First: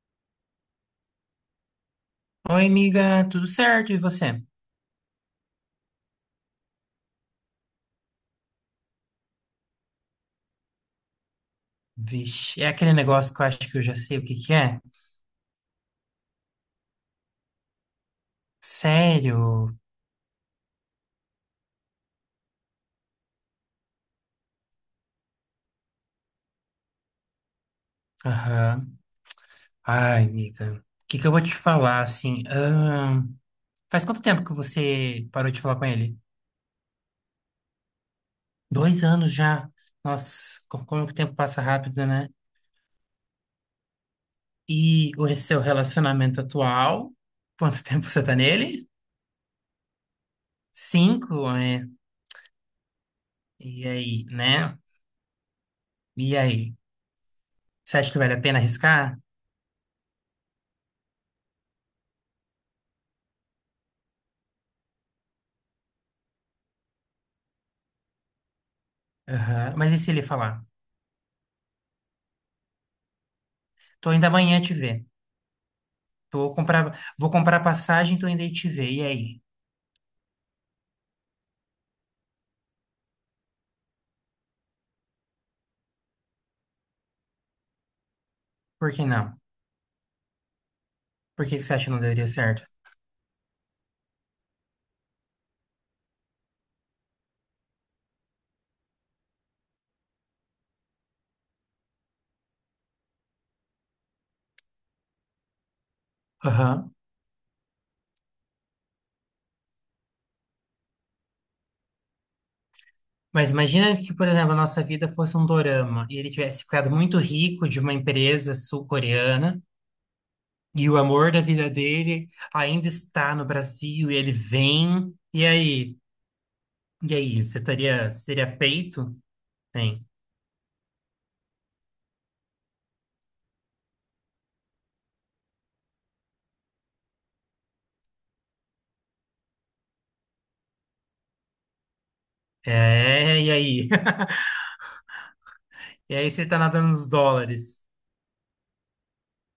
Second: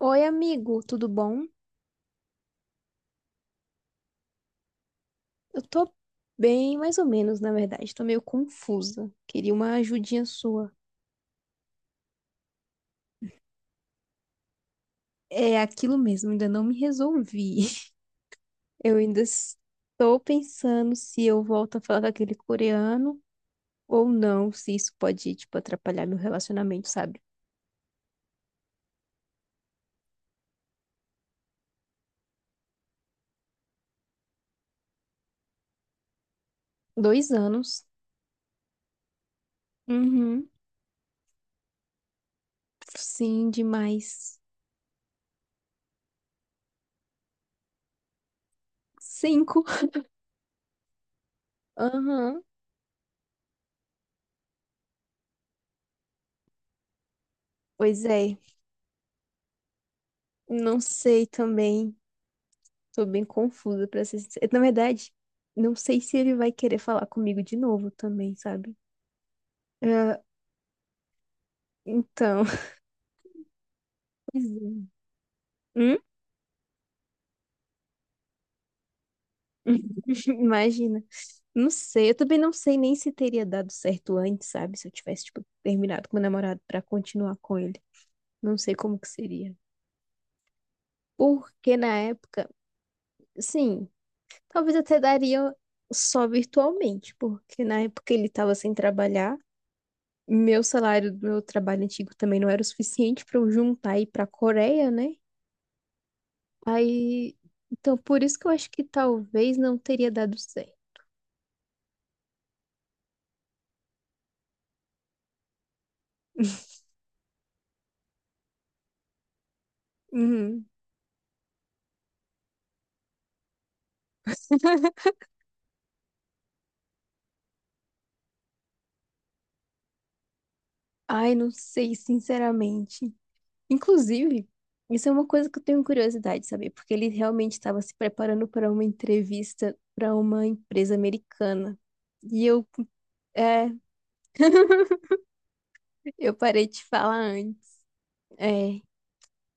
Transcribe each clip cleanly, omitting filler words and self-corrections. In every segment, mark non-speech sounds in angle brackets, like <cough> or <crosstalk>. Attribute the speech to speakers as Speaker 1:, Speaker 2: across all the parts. Speaker 1: Oi, amigo, tudo bom?
Speaker 2: Oi, amiga, tudo certo? E você?
Speaker 1: Eu tô bem, mais ou menos, na verdade. Tô meio confusa. Queria uma ajudinha sua.
Speaker 2: Vixe, é aquele negócio que eu acho que eu já sei o que que é?
Speaker 1: É aquilo mesmo, ainda não me resolvi. <laughs> Eu ainda
Speaker 2: Sério?
Speaker 1: estou pensando se eu volto a falar com aquele coreano ou não, se isso pode, tipo, atrapalhar meu relacionamento, sabe?
Speaker 2: Aham. Ai, amiga, o que que eu vou te falar, assim? Faz quanto tempo que você parou de falar com ele?
Speaker 1: 2 anos.
Speaker 2: Dois anos já.
Speaker 1: Uhum.
Speaker 2: Nossa, como que o tempo passa rápido, né?
Speaker 1: Sim, demais.
Speaker 2: E o seu relacionamento atual? Quanto <laughs> tempo você tá nele?
Speaker 1: Cinco. <laughs>
Speaker 2: Cinco, é.
Speaker 1: Aham.
Speaker 2: E aí, né? E aí? Você
Speaker 1: Pois
Speaker 2: acha que vale
Speaker 1: é.
Speaker 2: a pena arriscar?
Speaker 1: Não sei também. Tô bem confusa pra ser sincera. Na verdade, não sei se ele vai querer falar comigo de novo também, sabe?
Speaker 2: Aham. Mas e se
Speaker 1: Ah,
Speaker 2: ele falar?
Speaker 1: então. <laughs>
Speaker 2: Tô indo
Speaker 1: Pois
Speaker 2: amanhã te
Speaker 1: é.
Speaker 2: ver.
Speaker 1: Hum?
Speaker 2: Vou comprar passagem, tô indo aí te ver. E aí?
Speaker 1: <laughs> Imagina. Não sei, eu também não sei nem se teria dado certo antes, sabe? Se eu tivesse, tipo, terminado com meu namorado pra continuar com ele. Não sei
Speaker 2: Por
Speaker 1: como
Speaker 2: que
Speaker 1: que
Speaker 2: não?
Speaker 1: seria.
Speaker 2: Por que que você
Speaker 1: Porque
Speaker 2: acha que
Speaker 1: na
Speaker 2: não daria
Speaker 1: época,
Speaker 2: certo?
Speaker 1: sim, talvez até daria só virtualmente, porque na época ele tava sem trabalhar. Meu salário do meu trabalho antigo também não era o suficiente para eu juntar e ir para a Coreia, né?
Speaker 2: Aham.
Speaker 1: Aí, então por isso que eu acho que talvez não teria dado certo.
Speaker 2: Mas imagina que, por exemplo, a nossa vida fosse um dorama e ele tivesse ficado muito rico de uma empresa sul-coreana
Speaker 1: Uhum.
Speaker 2: e o amor da vida dele ainda está no Brasil e ele vem. E aí? E aí? Você teria peito? Tem.
Speaker 1: Ai, não sei, sinceramente. Inclusive, isso é uma coisa que eu tenho curiosidade de saber, porque ele realmente estava se preparando para uma entrevista para uma empresa americana. E eu,
Speaker 2: É, e
Speaker 1: é,
Speaker 2: aí? <laughs> E aí
Speaker 1: eu
Speaker 2: você tá
Speaker 1: parei de
Speaker 2: nadando nos
Speaker 1: falar antes.
Speaker 2: dólares?
Speaker 1: É.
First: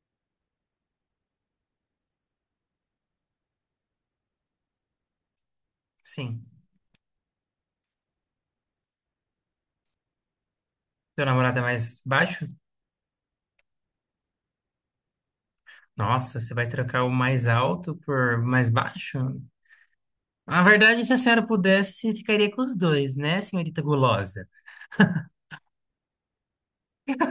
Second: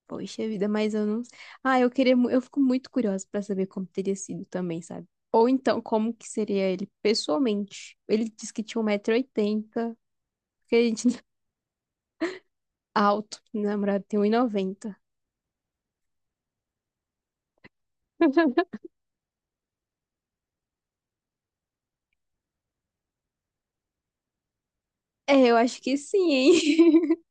Speaker 1: Poxa vida, mas eu não. Ah, eu queria. Eu fico muito curiosa pra saber como teria sido também, sabe? Ou então, como que
Speaker 2: Sim.
Speaker 1: seria ele pessoalmente? Ele disse que tinha 1,80 m porque a gente <laughs>
Speaker 2: Teu namorado é mais baixo?
Speaker 1: alto, meu namorado tem um e noventa.
Speaker 2: Nossa, você vai trocar o mais alto por mais baixo? Na verdade, se a senhora pudesse, ficaria com os dois, né, senhorita gulosa?
Speaker 1: É, eu acho que sim, hein? <laughs>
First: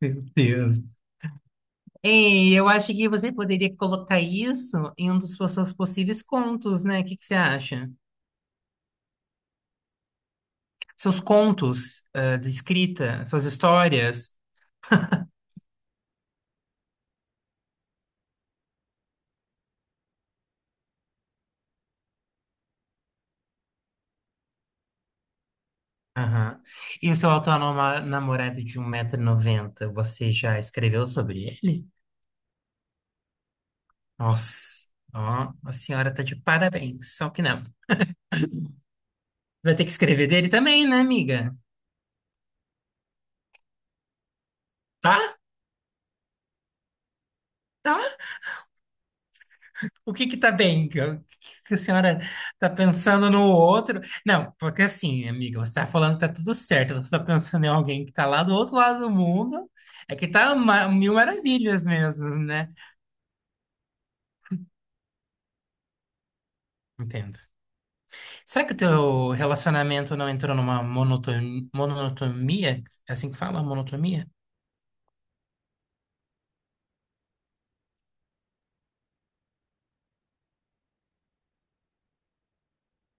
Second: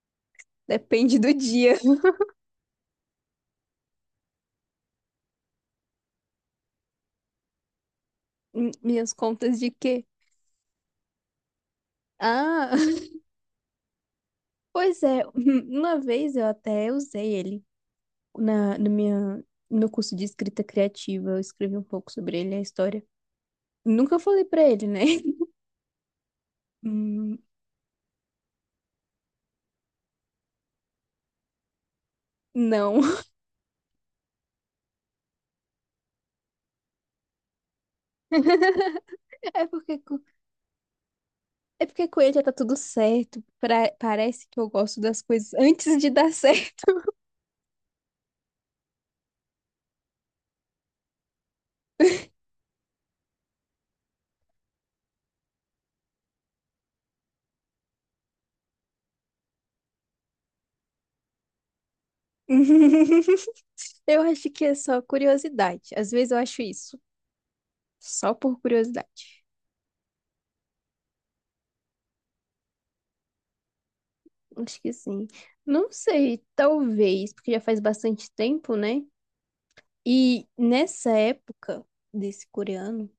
Speaker 2: Meu Deus.
Speaker 1: Depende do dia.
Speaker 2: Ei, eu acho que você poderia colocar isso em um dos seus possíveis contos, né? O que que você acha?
Speaker 1: Minhas contas de quê?
Speaker 2: Seus contos, ah, de
Speaker 1: Ah, <laughs>
Speaker 2: escrita, suas histórias.
Speaker 1: pois é. Uma vez eu até usei ele na, na minha, no meu curso de escrita criativa. Eu escrevi um pouco sobre ele, a história. Nunca falei pra ele, né? <laughs>
Speaker 2: Aham. E o seu
Speaker 1: Hum,
Speaker 2: atual namorado de um 190 noventa, você já escreveu sobre ele?
Speaker 1: Não.
Speaker 2: Nossa, ó, a senhora tá de parabéns, só que não.
Speaker 1: <laughs> É
Speaker 2: Vai ter que
Speaker 1: porque,
Speaker 2: escrever dele também, né, amiga?
Speaker 1: é porque com ele já tá tudo certo. Parece que eu gosto
Speaker 2: Tá?
Speaker 1: das coisas antes de dar certo.
Speaker 2: Tá? O que que tá bem? O que que a senhora tá pensando no outro? Não, porque assim, amiga, você tá falando que tá tudo certo, você tá pensando em alguém que tá lá do outro lado do mundo, é que tá mil maravilhas mesmo, né?
Speaker 1: <laughs> Eu acho que é só curiosidade. Às vezes eu acho isso.
Speaker 2: Entendo.
Speaker 1: Só por
Speaker 2: Será que o teu
Speaker 1: curiosidade.
Speaker 2: relacionamento não entrou numa monotonia? É assim que fala? Monotonia?
Speaker 1: Acho que sim. Não sei, talvez, porque já faz bastante tempo, né? E nessa época desse coreano.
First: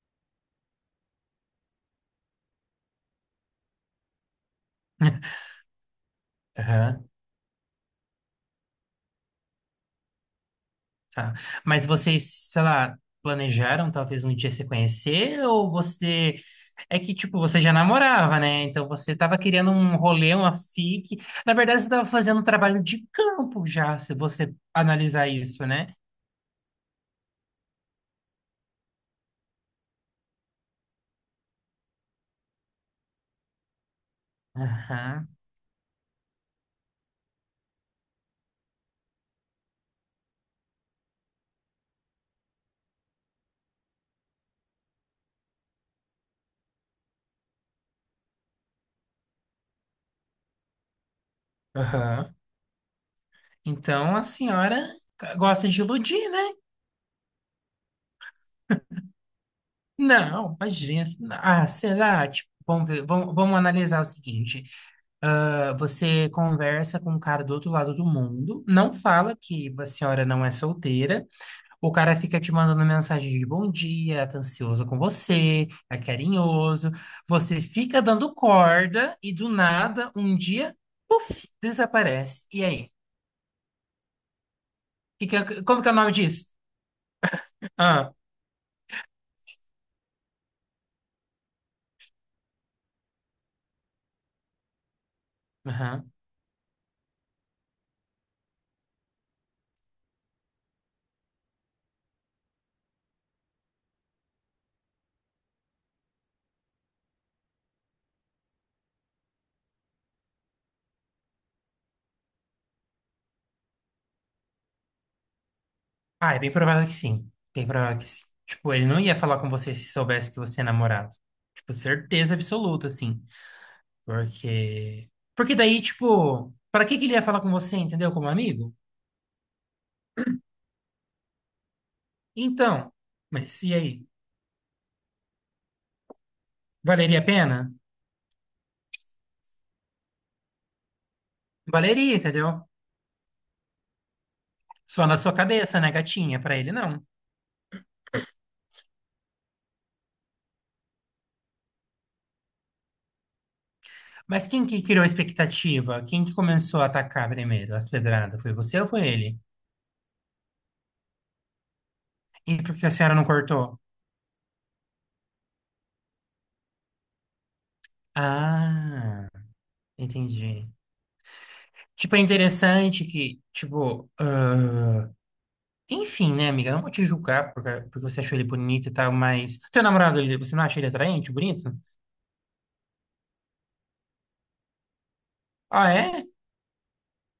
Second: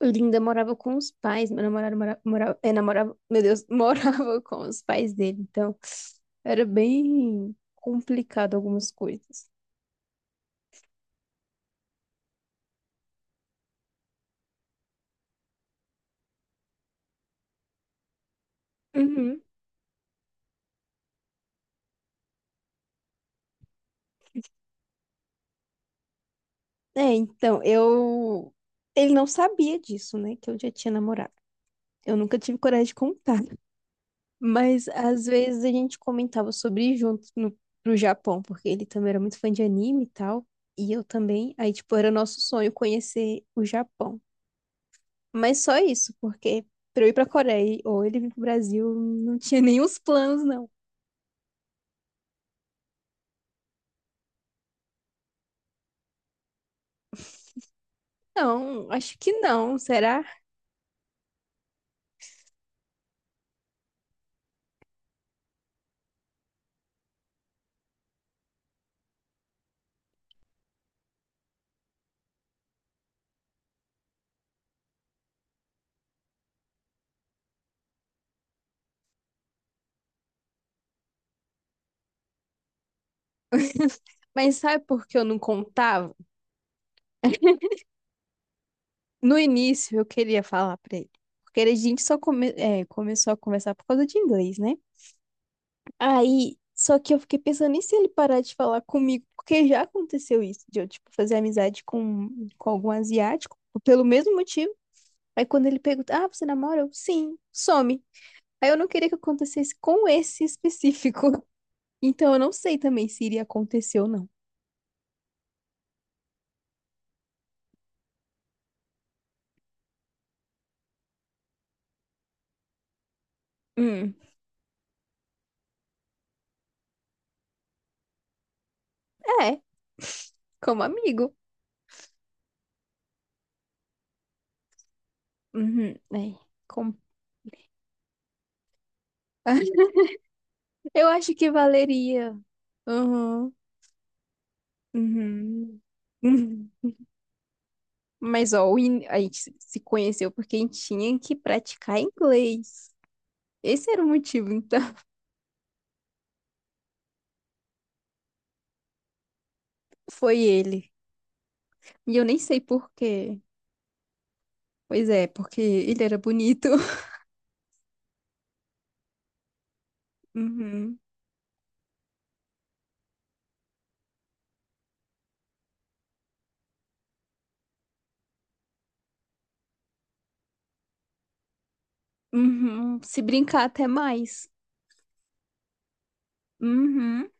Speaker 1: Linda morava com os pais, meu namorado morava, é, namorava, meu Deus, <laughs> morava com os pais
Speaker 2: <laughs>
Speaker 1: dele, então era
Speaker 2: Aham.
Speaker 1: bem complicado algumas coisas.
Speaker 2: Tá. Mas vocês, sei lá, planejaram talvez um dia se conhecer ou você é que tipo, você já namorava, né? Então você tava
Speaker 1: Uhum.
Speaker 2: querendo um rolê, uma fique. Na verdade, você tava fazendo um trabalho de campo já, se você analisar isso, né?
Speaker 1: É, então eu. Ele não sabia disso, né? Que eu já tinha namorado. Eu nunca tive coragem de contar. <laughs> Mas às
Speaker 2: Aham.
Speaker 1: vezes a gente comentava sobre ir juntos no, pro Japão, porque ele também era muito fã de anime e tal. E eu também. Aí, tipo, era nosso sonho conhecer o Japão. Mas só isso, porque pra eu ir pra Coreia ou ele vir pro Brasil, não tinha <laughs> nem os planos, não.
Speaker 2: Aham. Então a senhora gosta de iludir, né?
Speaker 1: Não, acho que não, será?
Speaker 2: Não, imagina. Ah, será? Tipo, vamos ver, vamos analisar o seguinte. Ah, você conversa com um cara do outro lado do mundo, não fala que a senhora não é solteira, o cara fica te mandando mensagem de bom dia, tá ansioso com você, é carinhoso, você fica dando corda e do nada, um dia, puf, desaparece. E aí?
Speaker 1: <laughs> Mas sabe por que eu
Speaker 2: Que
Speaker 1: não
Speaker 2: como que é o nome
Speaker 1: contava?
Speaker 2: disso? Ah,
Speaker 1: No início eu queria falar pra ele. Porque a gente só começou a conversar por causa de inglês, né?
Speaker 2: aham.
Speaker 1: Aí, só que eu fiquei pensando, e se ele parar de falar comigo? Porque já aconteceu isso, de eu, tipo, fazer amizade com algum asiático, pelo mesmo motivo. Aí quando ele pergunta, ah, você namora? Eu, sim, some. Aí eu não queria que acontecesse com esse específico. <laughs> Então eu não sei também se iria acontecer ou não.
Speaker 2: Ah, é bem provável que sim. Bem provável que sim. Tipo, ele não ia falar com você se soubesse que você é namorado. Tipo, certeza absoluta, assim.
Speaker 1: Hum.
Speaker 2: Porque. Porque daí, tipo, pra que que ele ia falar com você, entendeu? Como amigo?
Speaker 1: É, como amigo.
Speaker 2: Então, mas e aí?
Speaker 1: Uhum. É, como...
Speaker 2: Valeria a pena?
Speaker 1: <laughs> Eu acho que
Speaker 2: Valeria,
Speaker 1: valeria.
Speaker 2: entendeu?
Speaker 1: Uhum.
Speaker 2: Só na sua cabeça,
Speaker 1: Uhum.
Speaker 2: né, gatinha? Pra
Speaker 1: Uhum.
Speaker 2: ele, não.
Speaker 1: Mas, ó, a gente se conheceu porque a gente tinha que praticar inglês. Esse era o
Speaker 2: Mas
Speaker 1: motivo,
Speaker 2: quem
Speaker 1: então.
Speaker 2: que criou a expectativa? Quem que começou a atacar primeiro as pedradas? Foi você ou foi ele?
Speaker 1: <laughs> Foi ele. E eu nem
Speaker 2: E
Speaker 1: sei
Speaker 2: por que
Speaker 1: por
Speaker 2: a senhora não
Speaker 1: quê.
Speaker 2: cortou?
Speaker 1: Pois é, porque ele era bonito. <laughs>
Speaker 2: Ah, entendi.
Speaker 1: Uhum.
Speaker 2: Tipo, é interessante que, tipo, ah, enfim, né, amiga? Eu não vou te julgar porque, você achou ele bonito e tal, mas. Teu namorado, você não acha ele atraente, bonito?
Speaker 1: Uhum. Se brincar até mais.
Speaker 2: Ah, é?
Speaker 1: Uhum.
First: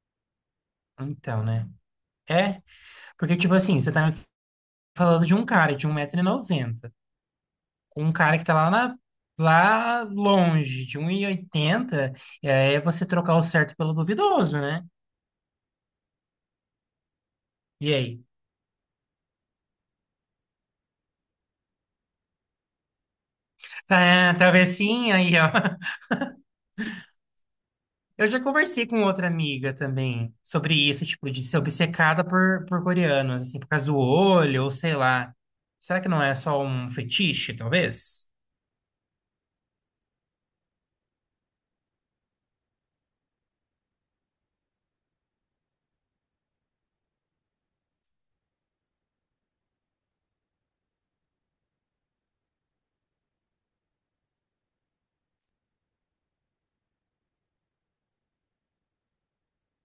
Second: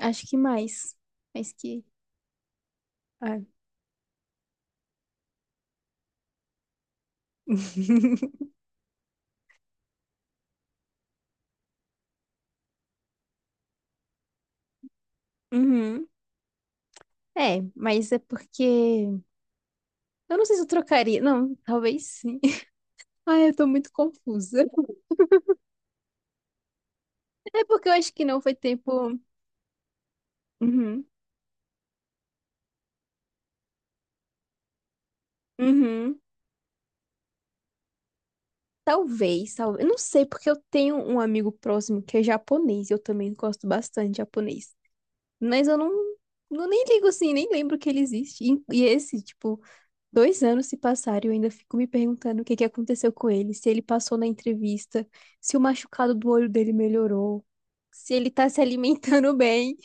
Speaker 1: Acho que mais.
Speaker 2: Então,
Speaker 1: Mais
Speaker 2: né?
Speaker 1: que.
Speaker 2: É? Porque,
Speaker 1: Ah.
Speaker 2: tipo assim, você tá me falando de um cara de um metro e noventa com um
Speaker 1: <laughs>
Speaker 2: cara que tá lá, lá longe, de 1,80 m, e oitenta, e aí é você trocar o certo pelo duvidoso, né?
Speaker 1: Uhum. É,
Speaker 2: E
Speaker 1: mas é
Speaker 2: aí?
Speaker 1: porque. Eu não sei se eu trocaria. Não, talvez sim. <laughs> Ai, eu tô muito
Speaker 2: Tá,
Speaker 1: confusa.
Speaker 2: talvez sim, aí, ó.
Speaker 1: É porque eu acho que
Speaker 2: Eu
Speaker 1: não
Speaker 2: já
Speaker 1: foi
Speaker 2: conversei com
Speaker 1: tempo.
Speaker 2: outra amiga também sobre
Speaker 1: Uhum.
Speaker 2: isso, tipo, de ser obcecada por coreanos, assim, por causa do olho, ou sei lá. Será que
Speaker 1: Uhum.
Speaker 2: não é só um fetiche, talvez?
Speaker 1: Talvez, talvez. Eu não sei, porque eu tenho um amigo próximo que é japonês. Eu também gosto bastante de japonês. Mas eu não. Não nem ligo assim, nem lembro que ele existe. E esse, tipo, dois anos se passaram e eu ainda fico me perguntando o que que aconteceu com ele, se ele passou na entrevista, se o machucado do olho dele melhorou, se ele tá se alimentando <laughs> bem.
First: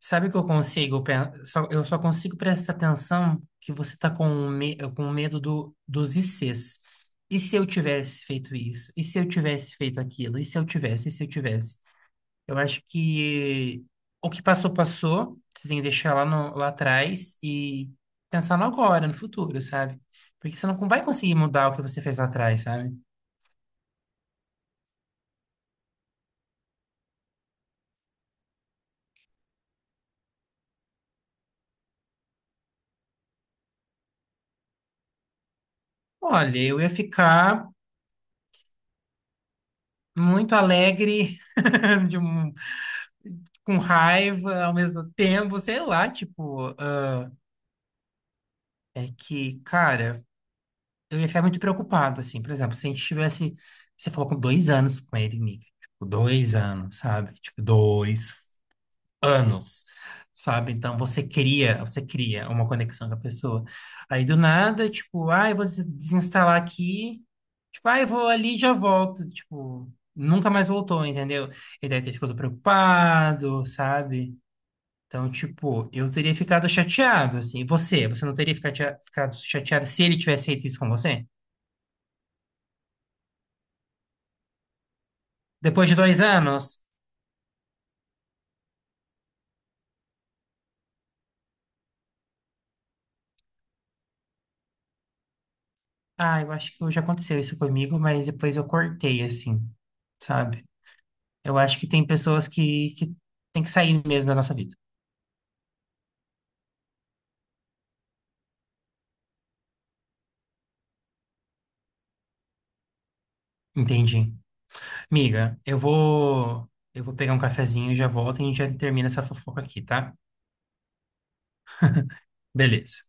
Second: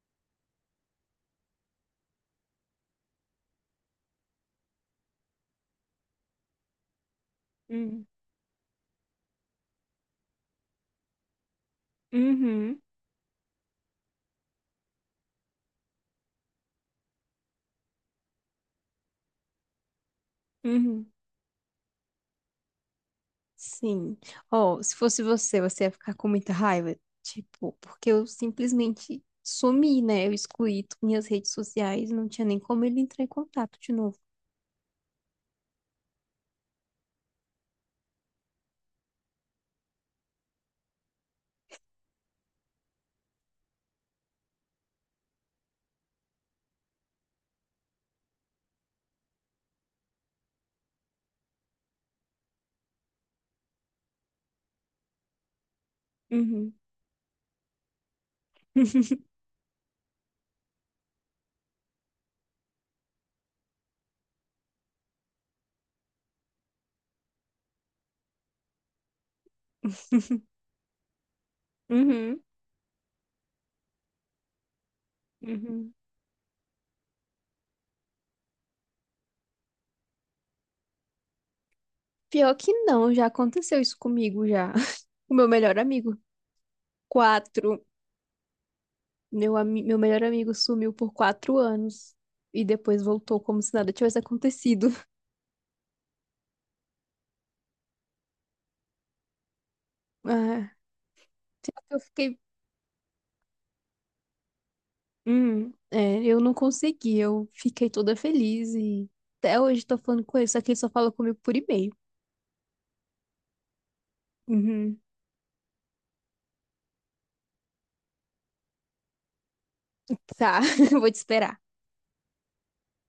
Speaker 2: Sabe o que eu consigo, só, eu só consigo prestar atenção que você tá com medo dos ICs. E se eu
Speaker 1: Hum.
Speaker 2: tivesse feito isso? E se eu tivesse feito aquilo? E se eu tivesse? E se eu tivesse? Eu
Speaker 1: Uhum,
Speaker 2: acho que o que passou, passou. Você tem que deixar lá, lá atrás e pensar no agora, no futuro, sabe? Porque você não vai
Speaker 1: uhum.
Speaker 2: conseguir mudar o que você fez lá atrás, sabe?
Speaker 1: Sim. Ó, se fosse você, você ia ficar com muita raiva. Tipo, porque eu simplesmente sumi, né? Eu excluí minhas redes sociais, não tinha nem como ele entrar em contato de novo.
Speaker 2: Olha, eu ia ficar muito alegre, <laughs> de um- com raiva ao mesmo tempo, sei lá, tipo. Ah, é que, cara, eu ia ficar muito preocupado, assim. Por exemplo, se a gente tivesse. Você falou com dois anos com ele, amiga. Tipo, dois
Speaker 1: Uhum.
Speaker 2: anos, sabe? Tipo, dois
Speaker 1: <laughs>
Speaker 2: anos, sabe? Então você cria, uma conexão com a pessoa. Aí do nada, tipo, ah, eu vou desinstalar aqui, tipo, ah, eu vou ali e já volto, tipo, nunca mais voltou, entendeu? Ele deve ter ficado
Speaker 1: Uhum.
Speaker 2: preocupado, sabe? Então, tipo,
Speaker 1: Uhum.
Speaker 2: eu teria ficado chateado, assim. Você não teria ficado ficado chateado se ele tivesse feito isso com você?
Speaker 1: Pior que não, já aconteceu isso comigo já. <laughs> O meu melhor
Speaker 2: Depois de
Speaker 1: amigo
Speaker 2: dois anos?
Speaker 1: Quatro. Meu melhor amigo sumiu por 4 anos e depois voltou como se nada tivesse acontecido. <laughs>
Speaker 2: Ah, eu acho que já aconteceu isso comigo, mas depois eu cortei, assim, sabe?
Speaker 1: Ah,
Speaker 2: Eu
Speaker 1: só
Speaker 2: acho que
Speaker 1: que eu
Speaker 2: tem
Speaker 1: fiquei.
Speaker 2: pessoas que tem que sair mesmo da nossa vida.
Speaker 1: Eu não consegui. Eu fiquei toda feliz e até hoje tô falando com ele, só que ele só fala comigo por e-mail.
Speaker 2: Entendi.
Speaker 1: Uhum.
Speaker 2: Miga, eu vou pegar um cafezinho e já volto e a gente já termina essa fofoca aqui, tá?
Speaker 1: Tá, <laughs> vou te esperar.
Speaker 2: Beleza.